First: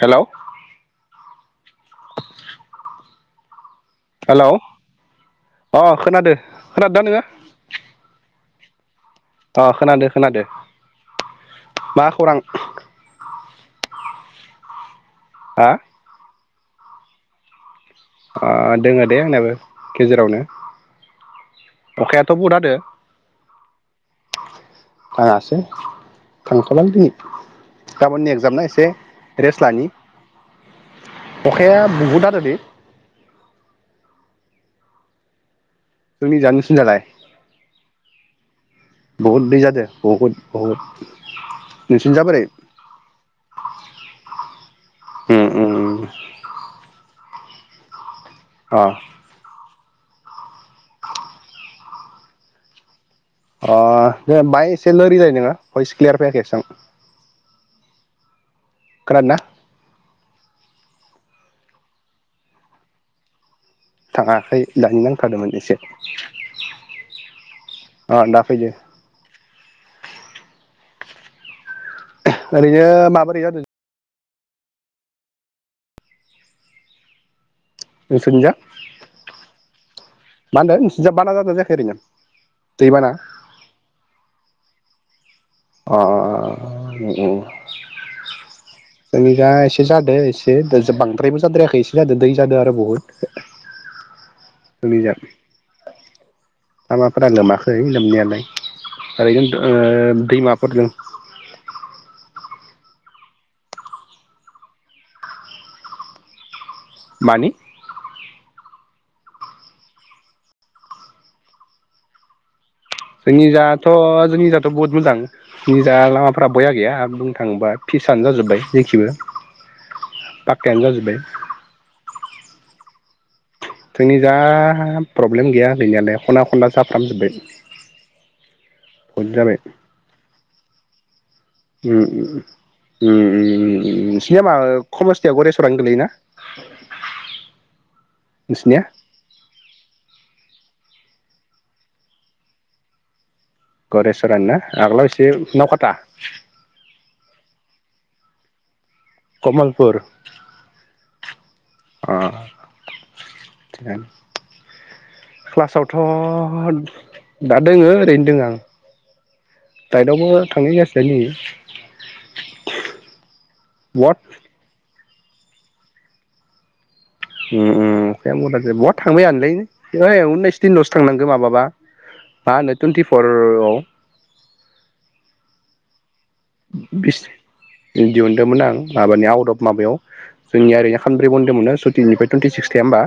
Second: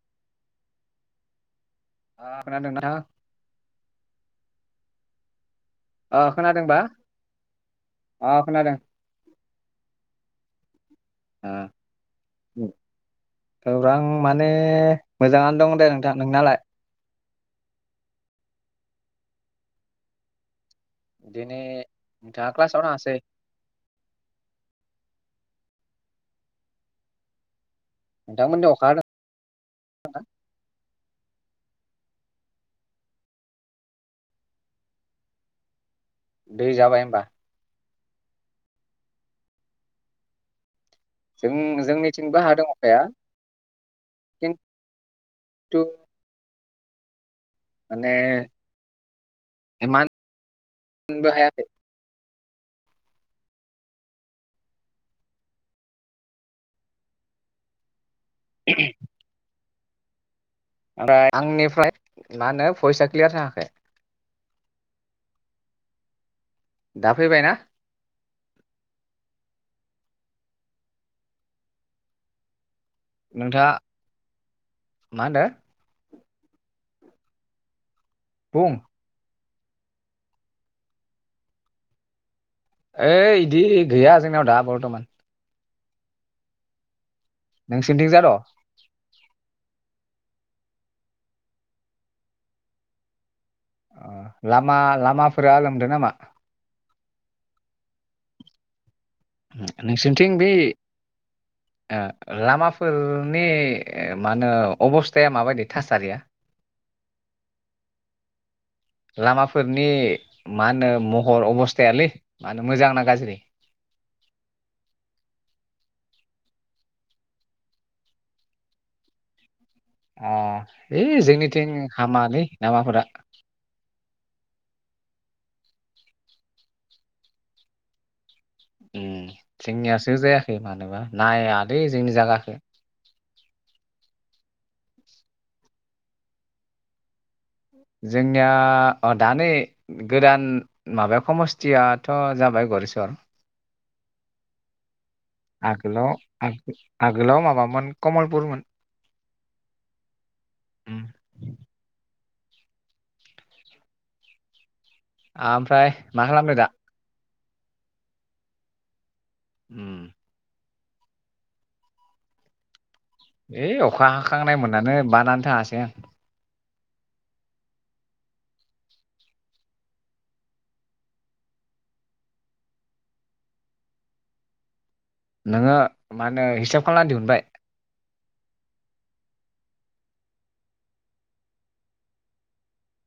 Hello अ खोनादोंना? Hello. अ ओ खोनादो खोनादोंबा खोनादोना नोङो अ खोनादों अ' खोनादो-खोनादो। ओ मा खौरां? खौरां माने हा मोजाङानो दं दे नोंथां नोंनालाय ओ दोङो दे आंनाबो गेजेरावनो दिनै अखायाथ' बुहुद नोंथांङा हादो क्लासआव थाङासै। थांथलालै दिनै। गाबोननो एगजाम ना नोंथांमोननियाव एसे अखा हादों रेस्ट लानि अखाया बहुद हादोदि। जोंनि जा दै निसिना लाय। जाबाय होमबा बहुत दै जादो बहुत-बहुत। जों जोंनिथिंबो हादों अखाया थिं उम उम थु उम [unintelligible] अ इमानबो हायाखै अ दे बाहाय एसे लोरिलाय नोङो भइस क्लियार फैयाखै एसां खोनादों ना? ओमफ्राय आंनिफ्राय मा होनो भयसा क्लियार थाङाखै थाङाखै दानि बुंखादोंमोन एसे दा फैबायना? अ दा फैदो। ओरोय बेयो माबोरै जादों नोंथाङा मा होनदो नोंसोरनिजा बुं मा होनदो नोंसिनिजा बाना जादोंना जायाखै एरैनो ऐ इदि गैया जोंनियाव दा बर्थमान अ अ ओं ओं नोंसोरनिथिं जाद' जोंनि जा एसे जादों एसे बांद्रायबो जाद्रायाखै एसे जादों दै जादों आरो बहुद ओ लामा जोंनिजा लामाफोरा लोमदो नामा? लामाफोरा लोमाखै लोमनायालाय ओरैनो ओ दैमा आ लामाफोरनि मा होनो अबस्थाया माबायदि थासारिया मानि लामाफोरनि मा होनो महर अबस्थायालै मा होनो मोजां ना गाज्रि जोंनि जाथ' जोंनिजाथ' बहुत मोजां निजा लामा फोरा बया गैया बुंनो थाङोबा फिसानो जाजोब्बाय जोंनिथिंबो आ इ जोंनिथिं हामालै लामाफोरा जोंनि जा प्रब्लेम गैया गैनायालाय खना खनला जाफ्राम जोब्बाय उम जोंनियासो जाया खै मानोबा नायालै उम जोंनि उम जागाखो उम उम उम उम नोंसिना मा कमस्थिया गरेस्वरानो गोलैयोना? जोंनिया नोंसिनिया ओ दानि गोदान माबाया खमस्थियाथ' जाबाय गरेस्वर गरेस्वरआनो ना आगोलाव एसे नावखाथा आगोलाव आगोलाव माबामोन कमलपुरमोन। कमलपुर उम, अ थिगानो ओमफ्राय मा खालामदो दा क्लासावथ' दा दोङो ओरैनो दोङो आं उम दाइदआवबो थांनायजासि नि है अखा हाखांनाय मोनाखै बा नानै थाङासै आं ओम ओम अखायानो बुरजाद्राय बहा थांनो बाया जानोलै ओइ उनिस दिनल'सो थांनांगौ माबाबा मा होनो टुवन्टिफरआव नोङो मा होनो हिसाब खालामनानै दिहुनबाय दिहुनदोंमोन आं माबानि आउट अफ माबायाव जोंनिया ओरैनो खानब्रै बन्द मोनो सुटिनिफ्राय टुइन्टिसिक्स गैया होमबा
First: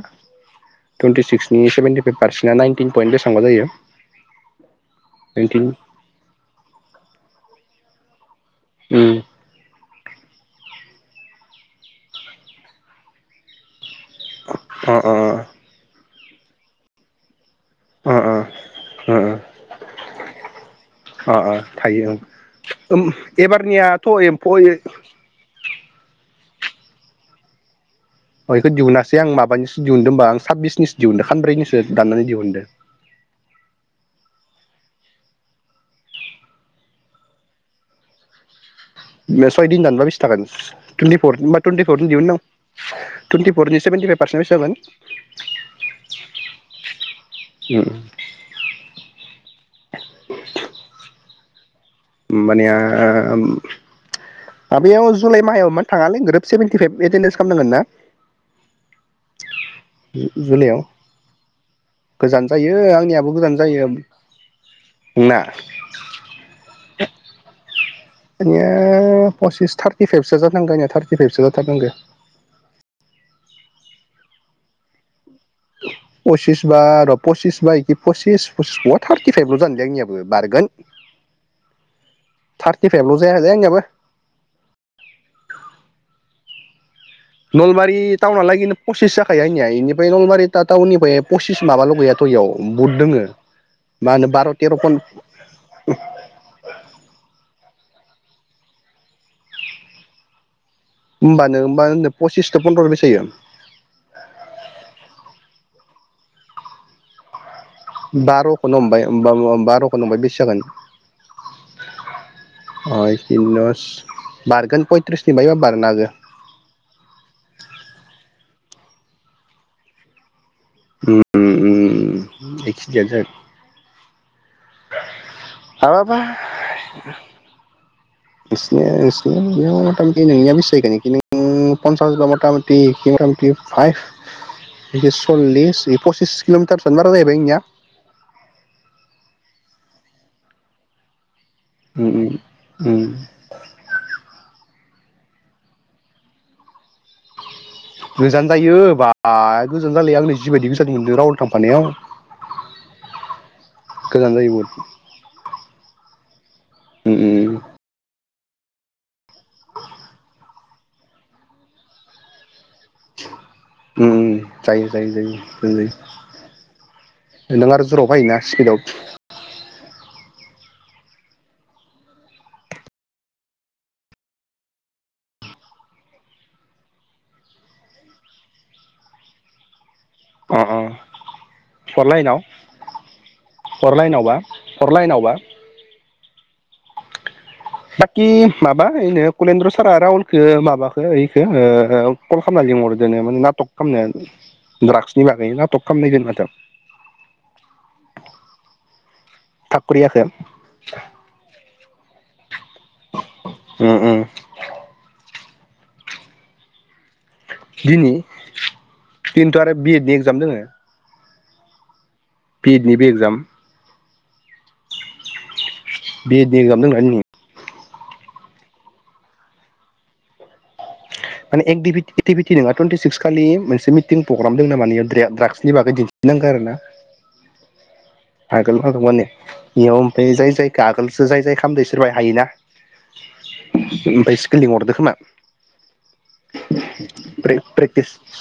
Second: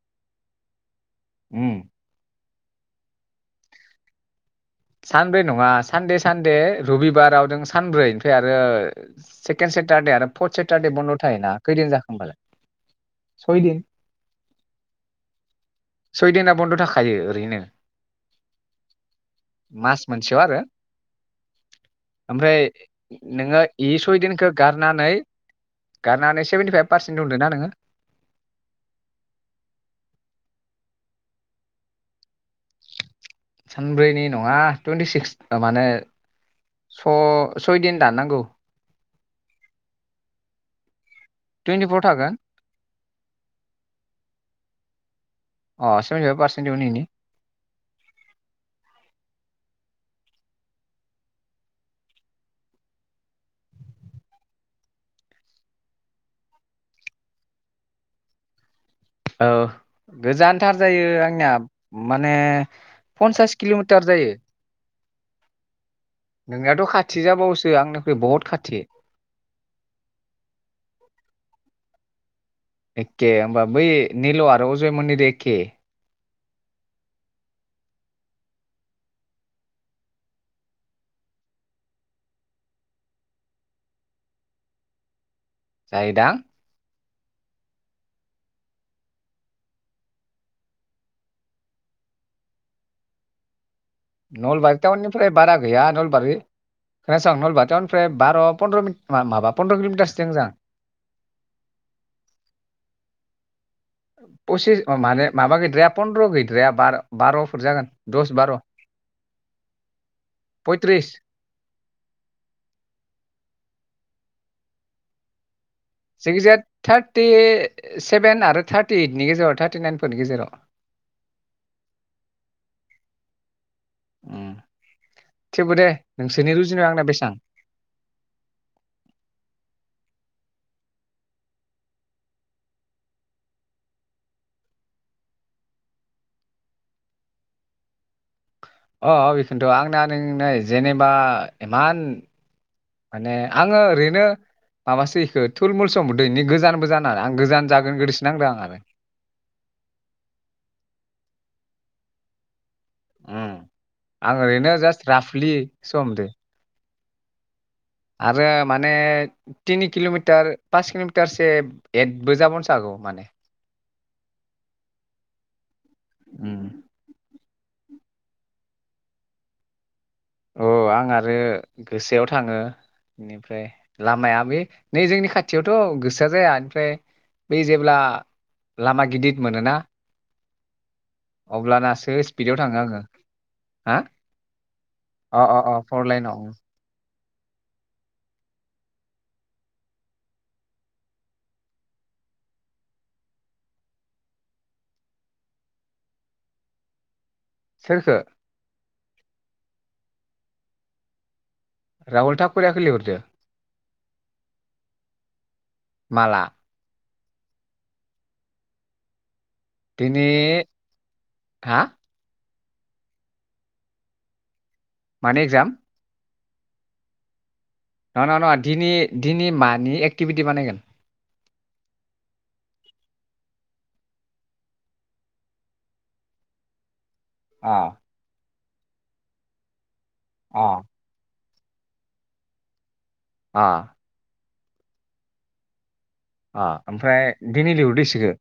टुइन्टिसिक्सनि उम सेभेन्टिभाइफ पारसेन बिना नाइनटिन पइन्ट बेसेबांबा जायो सानब्रै नाइनटिन नङा सानदे सानदे रबिबाराव जों सानब्रै आरो सेकेण्ड से टारदे आरो फर्थ सेटारदे बन्द' थायोना खैदिन जाखो होनबालाय सयदिन अ अ सइदेनाआ बन्द' थाखायो ओरैनो अ अ ओ ओ मास मोनसेयाव आरो अ अ थायो ओमफ्राय ओं नोङो इ एबारनियाथ' सयदिनखौ एम्फौ गारनानै गारनानै सेभेन्टिफाइभ पारसेन्ट दंहोनदोंना नोङो इखौ दिहुनासै आं माबानिसो दिहुनदों होमबा आं साब्बिसनिसो दिहुनदो खानब्रैनिसो दाननानै दिहुनदो सानब्रैनि नङा टुइन्टिसिक्स माने स सयदिन दाननांगौ बे सयदिन दानबा बेसे थागोन टुइनटिपर होनबा टुइन्टिफर टुइन्टिपरनि दिहुननां थागोन [unintelligible] टुइन्टिफरनि सेभेन्टिफाइब पारसेना बेसे जागोन अ सेभेन्टि फाइभ पारसेेन्ट दिहुनहैनि जागोन [unintelligible] होमबानिया ओम माबायाव जुलाइ माहायाव एमान थाङालै ग्रोब सेभेेनटिफाइभ एटेडेन्स खालामनांगोन ना औ गोजानथार जुलाइआव जायो आंनिया माने गोजान जायो आंनियाबो गोजान पन्सास किल'मिटार जायो नोंना नोंनियाथ' खाथि जाबावोसो आंना बिनो पसिस थारटिफाइबसो जानांगौया थार्टिफाइभसो जाथारनांगौ खे होमबा बै निल आरो अजयमोनिदो ए के पसिस बा र' पसिस बा एखि पसिस पसिस बहा थार्टिफाइभल' जानोले आंनियाबो बारगोन थारटिफाइभल' जाय दे आंनियाबो जायोदां नलबारि टाउनालागि पसिस जाखायो आंनिया बेनिफ्राय नलबारि टाउननिफ्राय पसिस माबाल' गैयाथ' इयाव बुहुट दोंङो नलबारि टाउननिफ्राय बारा गैया नलबारि खोनासं नलबारि टाउन ओमफ्राय बार' पन्द्र माबा पन्द्र किल'मिटारसो दंजां होमबानो होमबा होनदो पसिसदो फन्द्र' बेसे जायो पसिस माने माबा गैद्राया पन्द्र' गैद्राया बार बार' जागोन दस बार'खौनो हमबाय होमबाथ बा बार'खौनो हमबाय बेसे पयथ्रिस जागोन [unintelligible] बारगोन पयथ्रिसनि बायबाबो बारगोन जायखिजाया थार्टि सेभेन आरो थार्टि ओइटनि गेजेराव थार्टिनाइनफोरनि गेजेराव। उम-उम-उम बे खिनियानो जागोन उम थेवबो दे माबाबा नोंसोरनि रुजुनायाव आंना बेसेबां नोंसिनिया नोंसिनिया बेयाव मथामथि नोंनिया बेसे जाहैगोन बेखै नों फन्सासबा मथामथि एखै मथामथि फाइभ सल्लिस बे पसिस किल'मिटारफोरानो बारा जाहैबाय नोंनिया। अ अ बेखोन्थ' आंना नों नाय जेनेबा इमान उम उम माने आंङो ओरैनो माबासो एखो थुलमुलसो हमबावदों बेनि गोजानबो जानो आं गोजान जागोन गोदोसो नांदों गोजान आं जायो आरो बा गोजान जालाया आंङो जिबायदि गोजान मोनदों राहुल थांफानायाव। उम गोजान आं जायो बहुद ओरैनो जास्ट राफलिसो हमदो। उम उम। आरो माने तिनि किल'मिटार पास किल'मिटारसे एदबो जाबावनोसो हागौ माने। उम जायो-जायो-जायो नों आरो ज'राव फायोना स्पिडआव अ आं आरो गोसायाव थांङो इनिफ्राय लामाया बे नै जोंनि खाथियावथ' गोसा जाया ओमफ्राय बै जेब्ला लामा गिदिर मोनोना अ अ फर अब्लानासो लाइनाव स्पिडआव थांङो आंङो। फर हा? लाइनावबा फर लाइनावबा अ-अ-अ फरलाइनाव। [inaudible] बाखि माबा ऐनो कलेन्द्र सारआ राहुलखौ माबाखो ऐखो ओ कल खालामना लिंहरदोनो माने नटक खालामनो द्राग्सनि बागै नटक खालामनाय जायोनो माथो? सोरखो? थाकुरियाखो राहुल टाकुरियाखो लिहरदो? उम उम माला? धिनि खिन्थु आरो बि एड नि दिनै एक्जाम दोंङो। हा? बि एडनिबो एकजाम मानि एक्जाम? बि एड नि एकजाम दंना आंनि दा न नङा नङा दिनि दिनि मानि एक्टिभिटि बानायगोन? माने एक्बिभ्लिट भिबिटि नङा टुइन्टिसिक्स खालि मोनसे मि थिं प्रग्राम दोङोनो माने मानयाव द्राग्सनि बागै दिन्थिनांगो आरो ना अ आगोल [unintelligible] माने इयाव बे जाय जाय अ आगोलसो जाय जाय खामदो इसोरबाय हायोना अ ओमफाय [unintelligible] लिंहरदो खोमा अ ओमफ्राय दिनै लिहरदो प्रे-प्रेक्टिस इसोरखो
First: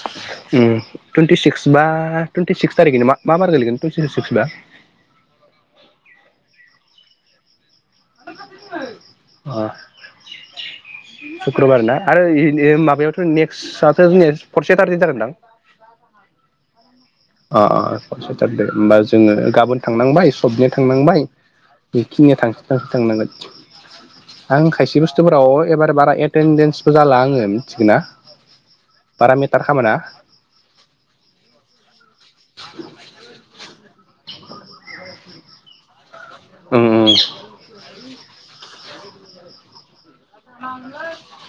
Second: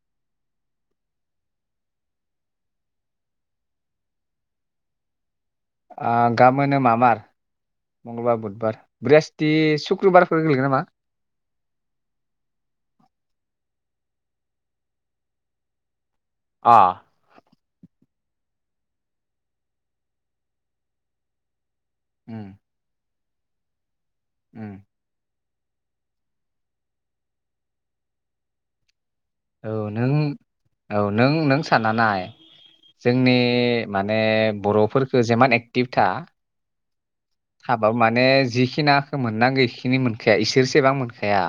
उम टुन्टि सिक्स बा टुइन्टि सिक्स थारिखै नोमा मा बार गोलैगोन टुइन्टि सिक्स बा आ गाबोनो मा बार? अ सुक्रुबारफोर गोलैगोन नामा सुक्रबार ना आरो इ माबायावथ' नेक्साव [unintelligible] फर सेटारदे जागोन दां। अ। अ अ फर सेथार दे होमबा जोङो गाबोन थांनांबाय सबनिया थांनांबाय। बेखिनिया उम थांसि थांसि थांनांगोन। आं उम खायसे बुस्थुफोराव। एबार बारा एटेेनडेन्सबो जाला आङो मिथिगोना। औ नों औ नों नों सानना नाय। जोंनि माने बर'फोर खो जिमान एक्टिभ था। ओम। थाबाबो माने जिखिनाखौ मोननांगौ इखिनि मोन खाया इसोरसेबां मोनखाया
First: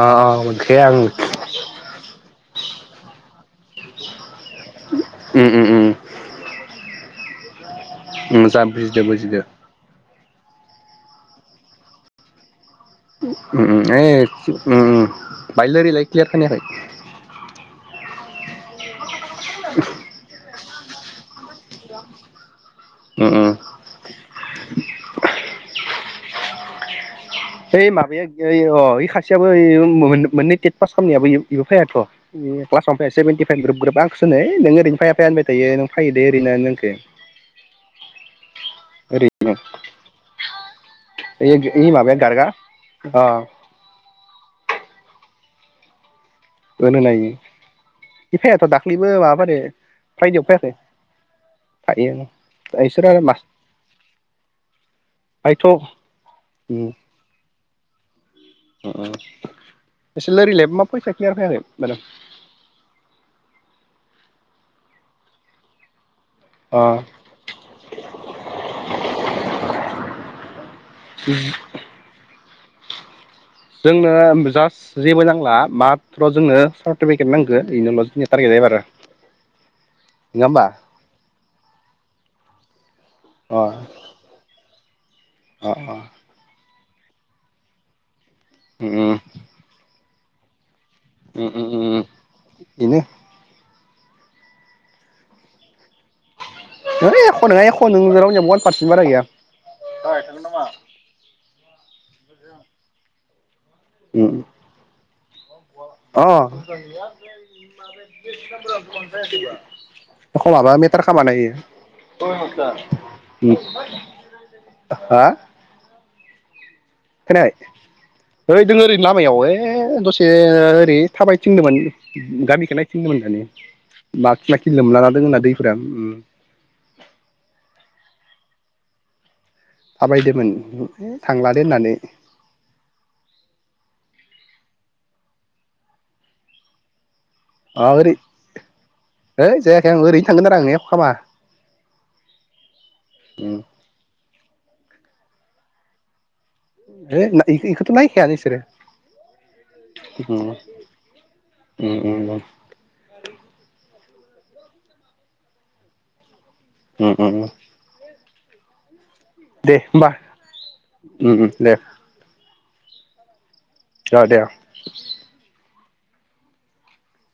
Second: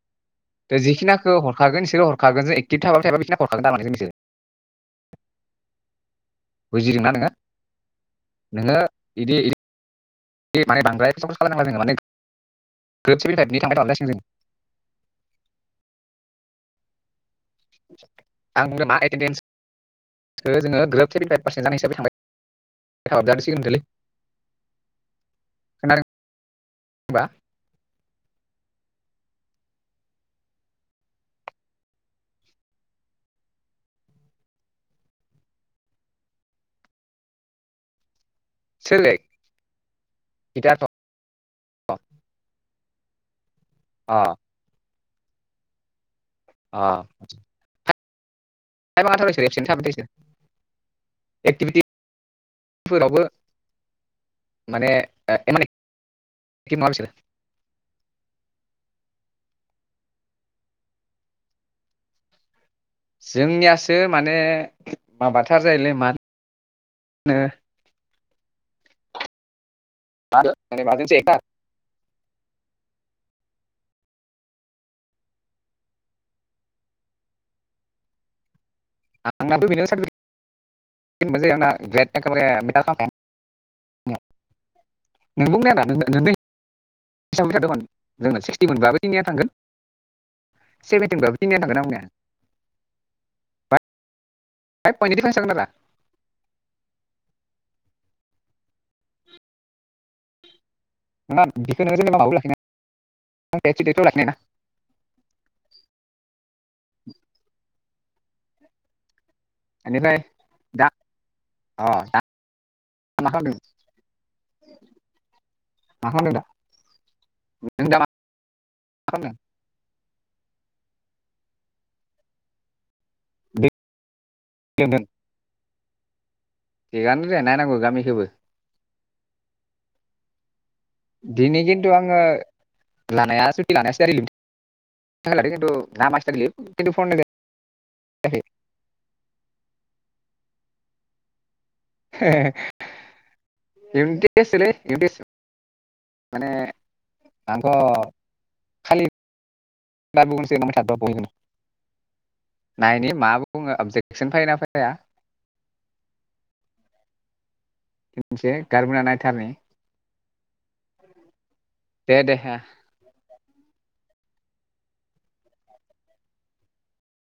अ मोनखाया आं ओम जिखिनाखौ हरखागोन इसोरो हरखागोन जों। [unintelligible] उम उम उम। बुजिदों ना नोङो? मोजां नोङो बुजिदो इदि बुजिदो। [unintelligible] जोङो माने ग्रोब सेभेन्टि फाइभनि थांबाय थाबा उम ए जासिगोन जों उम बाय लोरिलाय क्लियार खोनायाखै। [unintelligible] जोङो ग्रोब सेभेन्टि फाइभ पारसेन्ट ओम ओम जानाय हिसाबै थांबाय। [unintelligible] होनबा। ओइ माबाया ओइ अ ओइ खासेयाबो ओइ मोन मोननै थेथ फास खामनायाबो इयाव इयाव फायाथ' क्लासाव फाय सेभेेनटि फाइभ ग्रोब ग्रोब आंखोसो ओनो ओइ नोङो ओरैनो फाया फाया होनबाय थायो नों फायो दे ओरै ओनो नोंखो। सोरलै ओरैनो गिटारथ' ओय ओय माबया। [unintelligible] अ अ। एफाययाथ' दाख्लैबो खायफाथ' इसोर माबाफारि एबसेन्ट थाबाय थायो इसोर फ्राइडेयाव फैखै थायो बिसोरो एक्टिभिटिफोरावबो आरो मास माने ओ इमान आयथ' एक्टिभ नङा उम। बिसोरो अ अ [unintelligible] जोंनियासो माने माबाथार जायोलै माल ओ [unintelligible] जोंनो जास्ट जेबो नांला माथ्र' जोंनो सार्टिफिकेट नांगौ बेनोल' जोंनि टारगेट आएबारो अ अ [unintelligible] [unintelligible] जोंना सिक्सटि मोनब्लाबो उम जोंनिया थांगोन। सेभेन्टि मोनबाबो उम तिनियानो उम थांगोन आं उम बुंनाया इनो। [unintelligible] ओइ एख' नङा एख' [unintelligible] बारा गैया। बेखौनो जेनेबा माबो लाखिना [unintelligible] उम [unintelligible] बेनिफ्राय एख' माबा दा मेटार खामाना इयो। अ दा मा खालामदों हा? मा खालामदों दा? नों दा मा खोनायाखै ओइ दों ओरै खालामदों लामायाव ओइ दस से ओरै थाबाय थिनदोंमोन गामिखौ नाय दै [unintelligible] लोंदों लोमलाना [unintelligible] दै [unintelligible] उम थिगानो दे नायनांगौ गामिखोबो। थाबायदोमोन थांलादो दिनै खिन्थु होननानै आङो लानाया [unintelligible] [unintelligible] ओ ओरै जायाखै है जायाखै आं ओरैनो थांगोन आरो [unintelligible] उम [unintelligible] [unintelligible] माने [unintelligible] आंथ' इखौथ' नायखायानो इसोरो। खालि उम [unintelligible] उम उम नायनि मा बुङो [unintelligible] एक्सन फायोना फाया। उम उम। [unintelligible] दे होमबा उम उम दे। [inaudible] अ दे अ।